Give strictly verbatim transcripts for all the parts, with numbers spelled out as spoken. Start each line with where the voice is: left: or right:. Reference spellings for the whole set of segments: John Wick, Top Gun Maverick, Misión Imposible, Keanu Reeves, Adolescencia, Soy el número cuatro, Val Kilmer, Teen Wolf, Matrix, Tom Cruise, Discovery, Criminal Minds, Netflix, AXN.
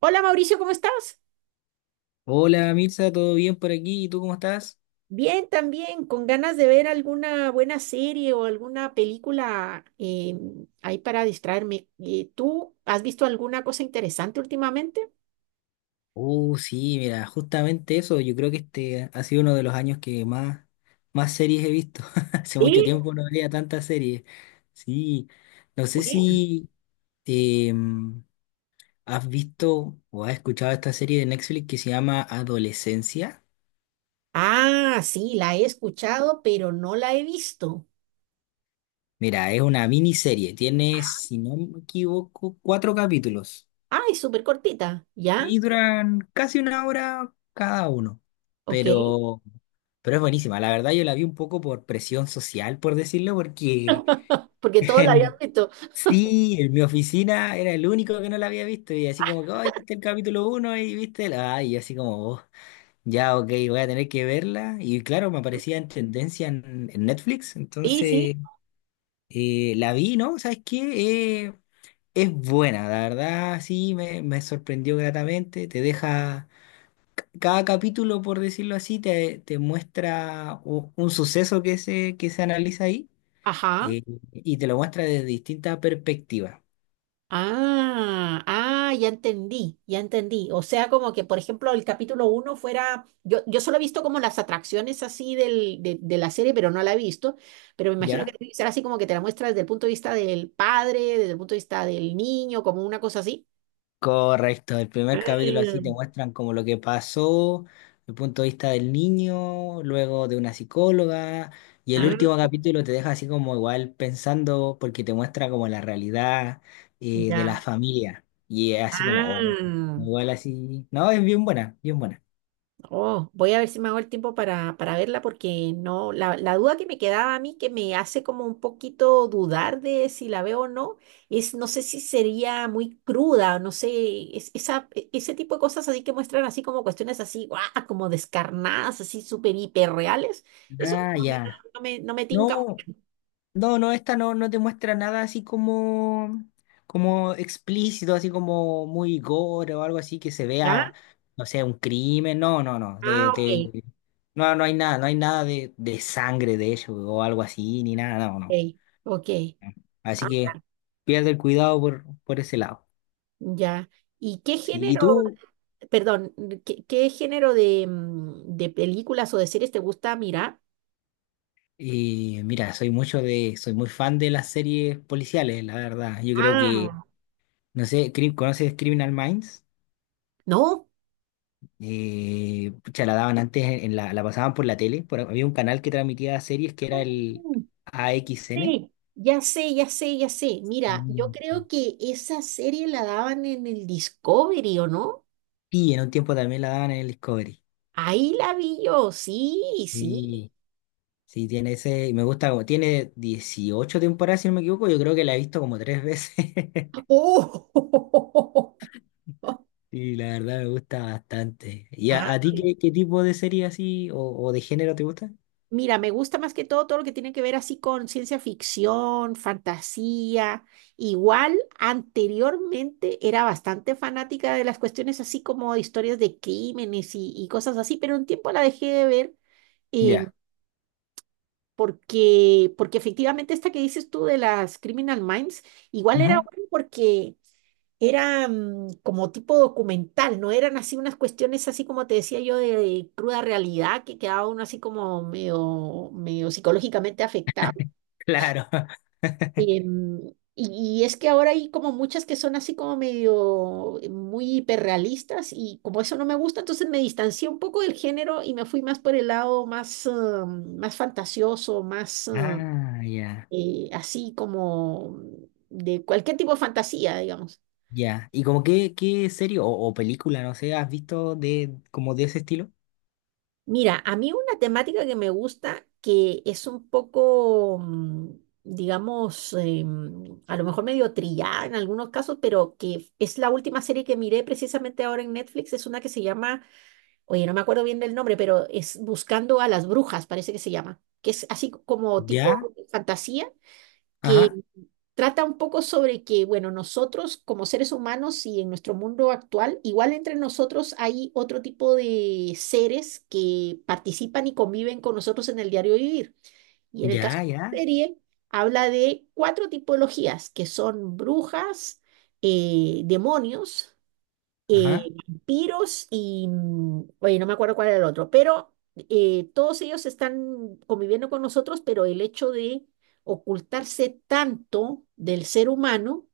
right: Hola Mauricio, ¿cómo estás?
left: Hola Mirza, ¿todo bien por aquí? ¿Y tú cómo estás?
right: Bien, también, con ganas de ver alguna buena serie o alguna película eh, ahí para distraerme. Eh, ¿tú has visto alguna cosa interesante últimamente?
left: Uh, sí, mira, justamente eso, yo creo que este ha sido uno de los años que más, más series he visto. Hace mucho
right: ¿Eh?
left: tiempo no veía tantas series. Sí, no sé
right: Bueno.
left: si em, has visto o has escuchado esta serie de Netflix que se llama Adolescencia.
right: Ah, sí, la he escuchado, pero no la he visto.
left: Mira, es una miniserie, tiene, si no me equivoco, cuatro capítulos.
right: Ah, es súper cortita, ¿ya?
left: Y duran casi una hora cada uno.
right: Ok,
left: Pero, pero es buenísima. La verdad yo la vi un poco por presión social, por decirlo, porque
right: porque todos la habían
left: en,
right: visto.
left: sí, en mi oficina era el único que no la había visto. Y así como que, ay, viste el capítulo uno y viste la... Ay, y así como: "Oh, ya, ok, voy a tener que verla". Y claro, me aparecía en tendencia en, en Netflix.
right: Sí, sí.
left: Entonces, eh, la vi, ¿no? ¿Sabes qué? Eh, es buena, la verdad, sí, me, me sorprendió gratamente. Te deja cada capítulo, por decirlo así, te, te muestra u- un suceso que se, que se analiza ahí,
right: Ajá.
left: eh, y te lo muestra desde distintas perspectivas,
right: Ah, ah, ya entendí, ya entendí. O sea, como que, por ejemplo, el capítulo uno fuera, yo, yo solo he visto como las atracciones así del, de, de la serie, pero no la he visto, pero me imagino que
left: ¿ya?
right: debe ser así como que te la muestra desde el punto de vista del padre, desde el punto de vista del niño, como una cosa así.
left: Correcto, el primer capítulo así te
right: Mm.
left: muestran como lo que pasó, el punto de vista del niño, luego de una psicóloga, y el
right: Ah,
left: último capítulo te deja así como igual pensando porque te muestra como la realidad, eh, de la
right: ya.
left: familia, y es así como: oh,
right: Ah,
left: igual así, no, es bien buena, bien buena.
right: oh, voy a ver si me hago el tiempo para, para verla porque no, la, la duda que me quedaba a mí, que me hace como un poquito dudar de si la veo o no, es no sé si sería muy cruda, no sé, es, esa, e- ese tipo de cosas así que muestran así como cuestiones así, guau, como descarnadas, así súper hiperreales, eso
left: Ah,
right: como que no,
left: ya.
right: no me, no me
left: No,
right: tinca mucho.
left: No, no, esta no, no te muestra nada así como, como explícito, así como muy gore o algo así que se
right: ¿Ya?
left: vea, no sé, un crimen. No, no, no. De,
right: Ah, ok,
left: de- no, no hay nada, no hay nada de, de sangre de ello o algo así, ni nada, no, no.
right: ok, ok.
left: Así
right: Ah,
left: que pierde el cuidado por, por ese lado.
right: ya. ¿Y qué
left: Sí, ¿y
right: género?
left: tú?
right: Perdón, ¿qué, qué género de, mm, de películas o de series te gusta mirar?
left: Eh, mira, soy mucho de, soy muy fan de las series policiales, la verdad. Yo creo que,
right: Ah,
left: no sé, cri- ¿conoces Criminal Minds?
right: no,
left: Eh, pucha, la daban antes, en la, la pasaban por la tele. Por- había un canal que transmitía series que era el
right: mm,
left: A X N.
right: sí. Ya sé, ya sé, ya sé. Mira, yo
left: Mm.
right: creo que esa serie la daban en el Discovery, ¿o no?
left: Y en un tiempo también la daban en el Discovery.
right: Ahí la vi yo, sí, sí.
left: Sí, sí, tiene ese. Y me gusta como. Tiene dieciocho temporadas, si no me equivoco. Yo creo que la he visto como tres veces.
right: ¡Oh!
left: Y la verdad me gusta bastante. ¿Y
right: Ah.
left: a, a ti qué, qué tipo de serie así o, o de género te gusta?
right: Mira, me gusta más que todo todo lo que tiene que ver así con ciencia ficción, fantasía. Igual, anteriormente era bastante fanática de las cuestiones así como de historias de crímenes y, y cosas así, pero un tiempo la dejé de ver, em,
left: Ya.
right: porque, porque efectivamente esta que dices tú de las Criminal Minds, igual era
left: Ujú.
right: bueno porque era mm, como tipo documental, no eran así unas cuestiones así como te decía yo de, de cruda realidad que quedaba uno así como medio, medio psicológicamente afectado.
left: Claro.
right: Em, y, y es que ahora hay como muchas que son así como medio eh, muy hiperrealistas y como eso no me gusta, entonces me distancié un poco del género y me fui más por el lado más, em, más fantasioso, más eh,
left: Ah, ya.
right: eh, así como de cualquier tipo de fantasía, digamos.
left: Ya. ¿Y como qué, qué serie o, o película, no sé, has visto de como de ese estilo?
right: Mira, a mí una temática que me gusta, que es un poco, mm, digamos, eh, mm, a lo mejor medio trillada en algunos casos, pero que es la última serie que miré precisamente ahora en Netflix, es una que se llama, oye, no me acuerdo bien del nombre, pero es Buscando a las Brujas, parece que se llama, que es así como
left: Ya,
right: tipo fantasía.
left: ajá,
right: Trata un poco sobre que, bueno, nosotros como seres humanos y en nuestro mundo actual, igual entre nosotros hay otro tipo de seres que participan y conviven con nosotros en el diario vivir. Y en el caso
left: ya,
right: de la
left: ya,
right: serie, habla de cuatro tipologías, que son brujas, eh, demonios, eh,
left: ajá.
right: vampiros y, mm, oye, no me acuerdo cuál era el otro, pero eh, todos ellos están conviviendo con nosotros, pero el hecho de ocultarse tanto del ser humano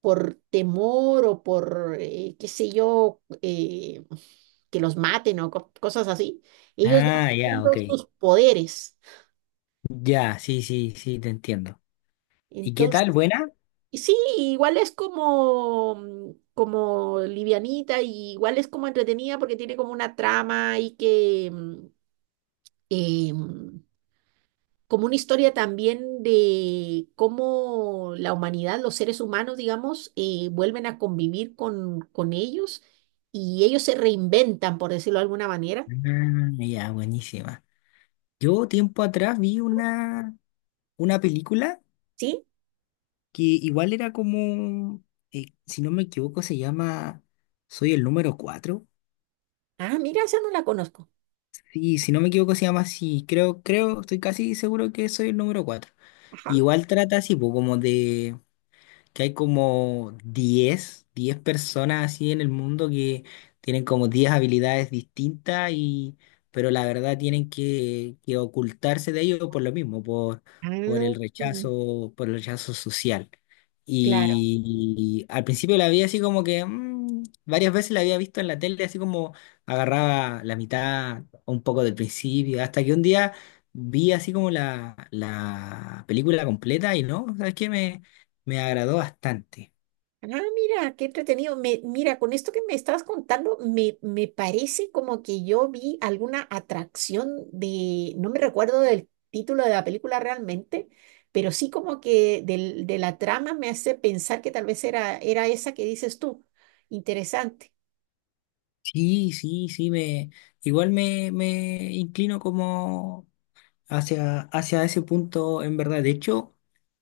right: por temor o por, eh, qué sé yo, eh, que los maten o co- cosas así, ellos van
left: Ah, ya,
right: perdiendo
left: ok.
right: sus poderes.
left: Ya, sí, sí, sí, te entiendo. ¿Y qué
right: Entonces
left: tal? ¿Buena?
right: y sí, igual es como, mm, como livianita y igual es como entretenida porque tiene como una trama y que mm, eh, mm, como una historia también de cómo la humanidad, los seres humanos, digamos, eh, vuelven a convivir con, con ellos y ellos se reinventan, por decirlo de alguna manera.
left: Ah, ya, buenísima. Yo tiempo atrás vi una, una película
right: ¿Sí?
left: que igual era como, eh, si no me equivoco, se llama Soy el número cuatro.
right: Ah, mira, esa no la conozco.
left: Sí, si no me equivoco, se llama así. Creo, creo, estoy casi seguro que soy el número cuatro.
right: Ajá.
left: Igual trata así, po, como de que hay como diez diez personas así en el mundo que tienen como diez habilidades distintas y, pero la verdad tienen que, que ocultarse de ello por lo mismo, por, por el
right: Ah,
left: rechazo, por el rechazo social.
right: claro.
left: Y, al principio la vi así como que mm, varias veces la había visto en la tele, así como agarraba la mitad o un poco del principio, hasta que un día vi así como la, la película completa y no, ¿sabes qué? Me agradó bastante.
right: Ah, mira, qué entretenido. Me, mira, con esto que me estabas contando, me, me parece como que yo vi alguna atracción de, no me recuerdo del título de la película realmente, pero sí como que del- de la trama me hace pensar que tal vez era, era esa que dices tú. Interesante.
left: Sí, sí, sí, me igual me, me inclino como hacia, hacia ese punto en verdad. De hecho,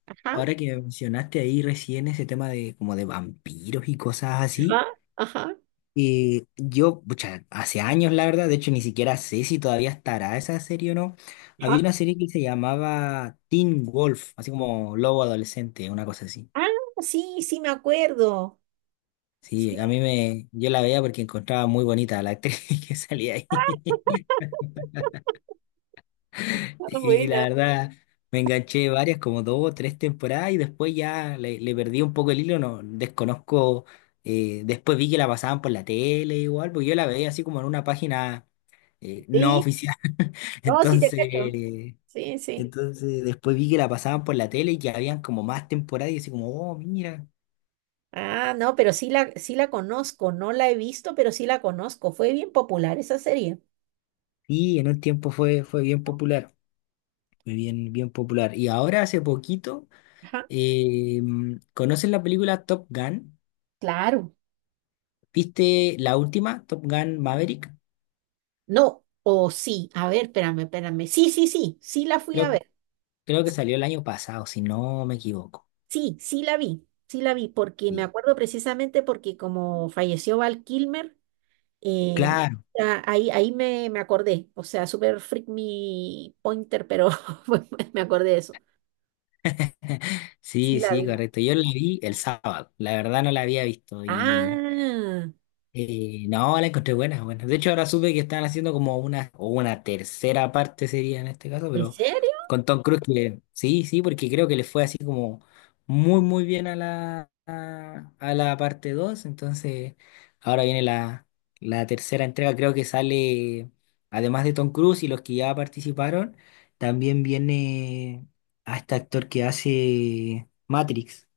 right: Ajá,
left: ahora que mencionaste ahí recién ese tema de como de vampiros y cosas así,
right: ajá, ajá,
left: eh, yo, pucha, hace años la verdad, de hecho ni siquiera sé si todavía estará esa serie o no. Había
right: ajá.
left: una serie que se llamaba Teen Wolf, así como lobo adolescente, una cosa así.
right: Ah, sí, sí, me acuerdo. Sí,
left: Sí, a mí me, yo la veía porque encontraba muy bonita a la actriz que salía ahí.
right: ah,
left: Y la
right: buena,
left: verdad, me enganché varias, como dos o tres temporadas, y después ya le, le perdí un poco el hilo, no desconozco. Eh, después vi que la pasaban por la tele igual, porque yo la veía así como en una página eh, no
right: sí.
left: oficial.
right: No, sí te cacho.
left: Entonces,
right: Sí, sí.
left: entonces después vi que la pasaban por la tele y que habían como más temporadas, y así como, oh, mira.
right: Ah, no, pero sí la, sí la conozco, no la he visto, pero sí la conozco. Fue bien popular esa serie.
left: Sí, en un tiempo fue, fue bien popular, fue bien, bien popular. Y ahora hace poquito,
right: Ajá.
left: eh, ¿conocen la película Top Gun?
right: Claro.
left: ¿Viste la última, Top Gun Maverick?
right: No, o sí, a ver, espérame, espérame. Sí, sí, sí, sí la fui a
left: Creo,
right: ver.
left: creo que salió el año pasado, si no me equivoco.
right: Sí, sí la vi, sí la vi, porque me
left: Y,
right: acuerdo precisamente porque como falleció Val Kilmer, eh,
left: claro,
right: ah, ahí, ahí me, me acordé. O sea, super freak me pointer, pero pues, me acordé de eso. Sí
left: sí,
right: la
left: sí,
right: vi.
left: correcto. Yo la vi el sábado, la verdad no la había visto.
right: Ah,
left: Eh, no, la encontré buena, buena. De hecho, ahora supe que están haciendo como una, o una tercera parte sería en este caso,
right: ¿en
left: pero
right: serio?
left: con Tom Cruise que sí, sí, porque creo que le fue así como muy, muy bien a la, a, a la parte dos. Entonces, ahora viene la, la tercera entrega. Creo que sale, además de Tom Cruise y los que ya participaron, también viene a este actor que hace Matrix.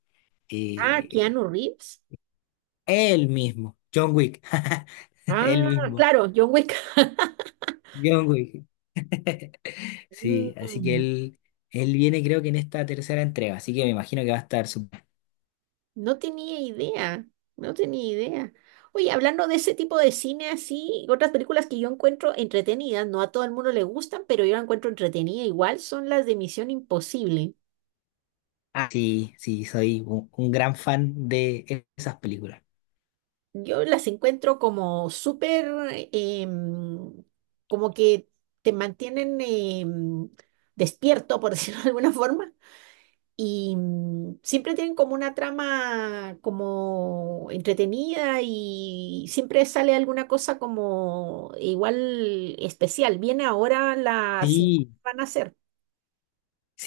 right: Ah,
left: Eh,
right: Keanu Reeves.
left: él mismo, John Wick, él
right: Ah,
left: mismo.
right: claro, John Wick.
left: John Wick. Sí, así que
right: Mm,
left: él, él viene creo que en esta tercera entrega, así que me imagino que va a estar súper.
right: no tenía idea, no tenía idea. Oye, hablando de ese tipo de cine así, otras películas que yo encuentro entretenidas, no a todo el mundo le gustan, pero yo la encuentro entretenida igual, son las de Misión Imposible.
left: Ah, sí, sí, soy un, un gran fan de e, esas películas.
right: Yo las encuentro como súper, em, como que te mantienen em, despierto, por decirlo de alguna forma. Y mm, siempre tienen como una trama como entretenida y siempre sale alguna cosa como igual especial. Viene ahora la siguiente
left: Sí,
right: que van a hacer.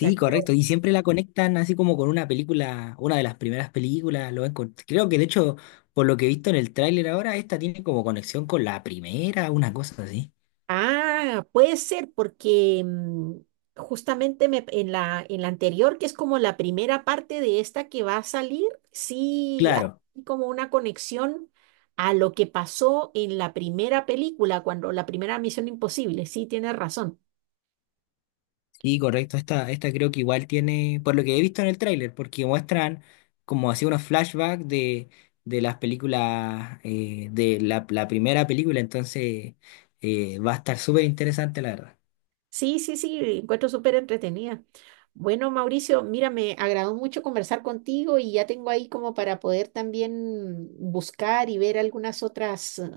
right: la que-
left: correcto.
right: no.
left: Y siempre la conectan así como con una película, una de las primeras películas. Lo ven con- Creo que de hecho, por lo que he visto en el tráiler ahora, esta tiene como conexión con la primera, una cosa así.
right: Ah, puede ser porque mm, justamente me- en la, en la anterior, que es como la primera parte de esta que va a salir, sí
left: Claro.
right: hay como una conexión a lo que pasó en la primera película, cuando la primera Misión Imposible. Sí, tienes razón.
left: Y correcto, esta, esta creo que igual tiene, por lo que he visto en el tráiler, porque muestran como así unos flashbacks de, de las películas, eh, de la, la primera película, entonces eh, va a estar súper interesante, la verdad.
right: Sí, sí, sí, encuentro súper entretenida. Bueno, Mauricio, mira, me agradó mucho conversar contigo y ya tengo ahí como para poder también buscar y ver algunas otras eh,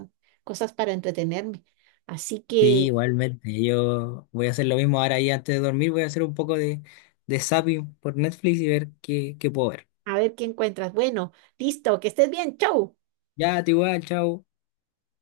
right: cosas para entretenerme. Así
left: Sí,
right: que,
left: igualmente, yo voy a hacer lo mismo ahora y antes de dormir voy a hacer un poco de, de zapping por Netflix y ver qué, qué puedo ver.
right: a ver qué encuentras. Bueno, listo, que estés bien, chau.
left: Ya, te igual, chao.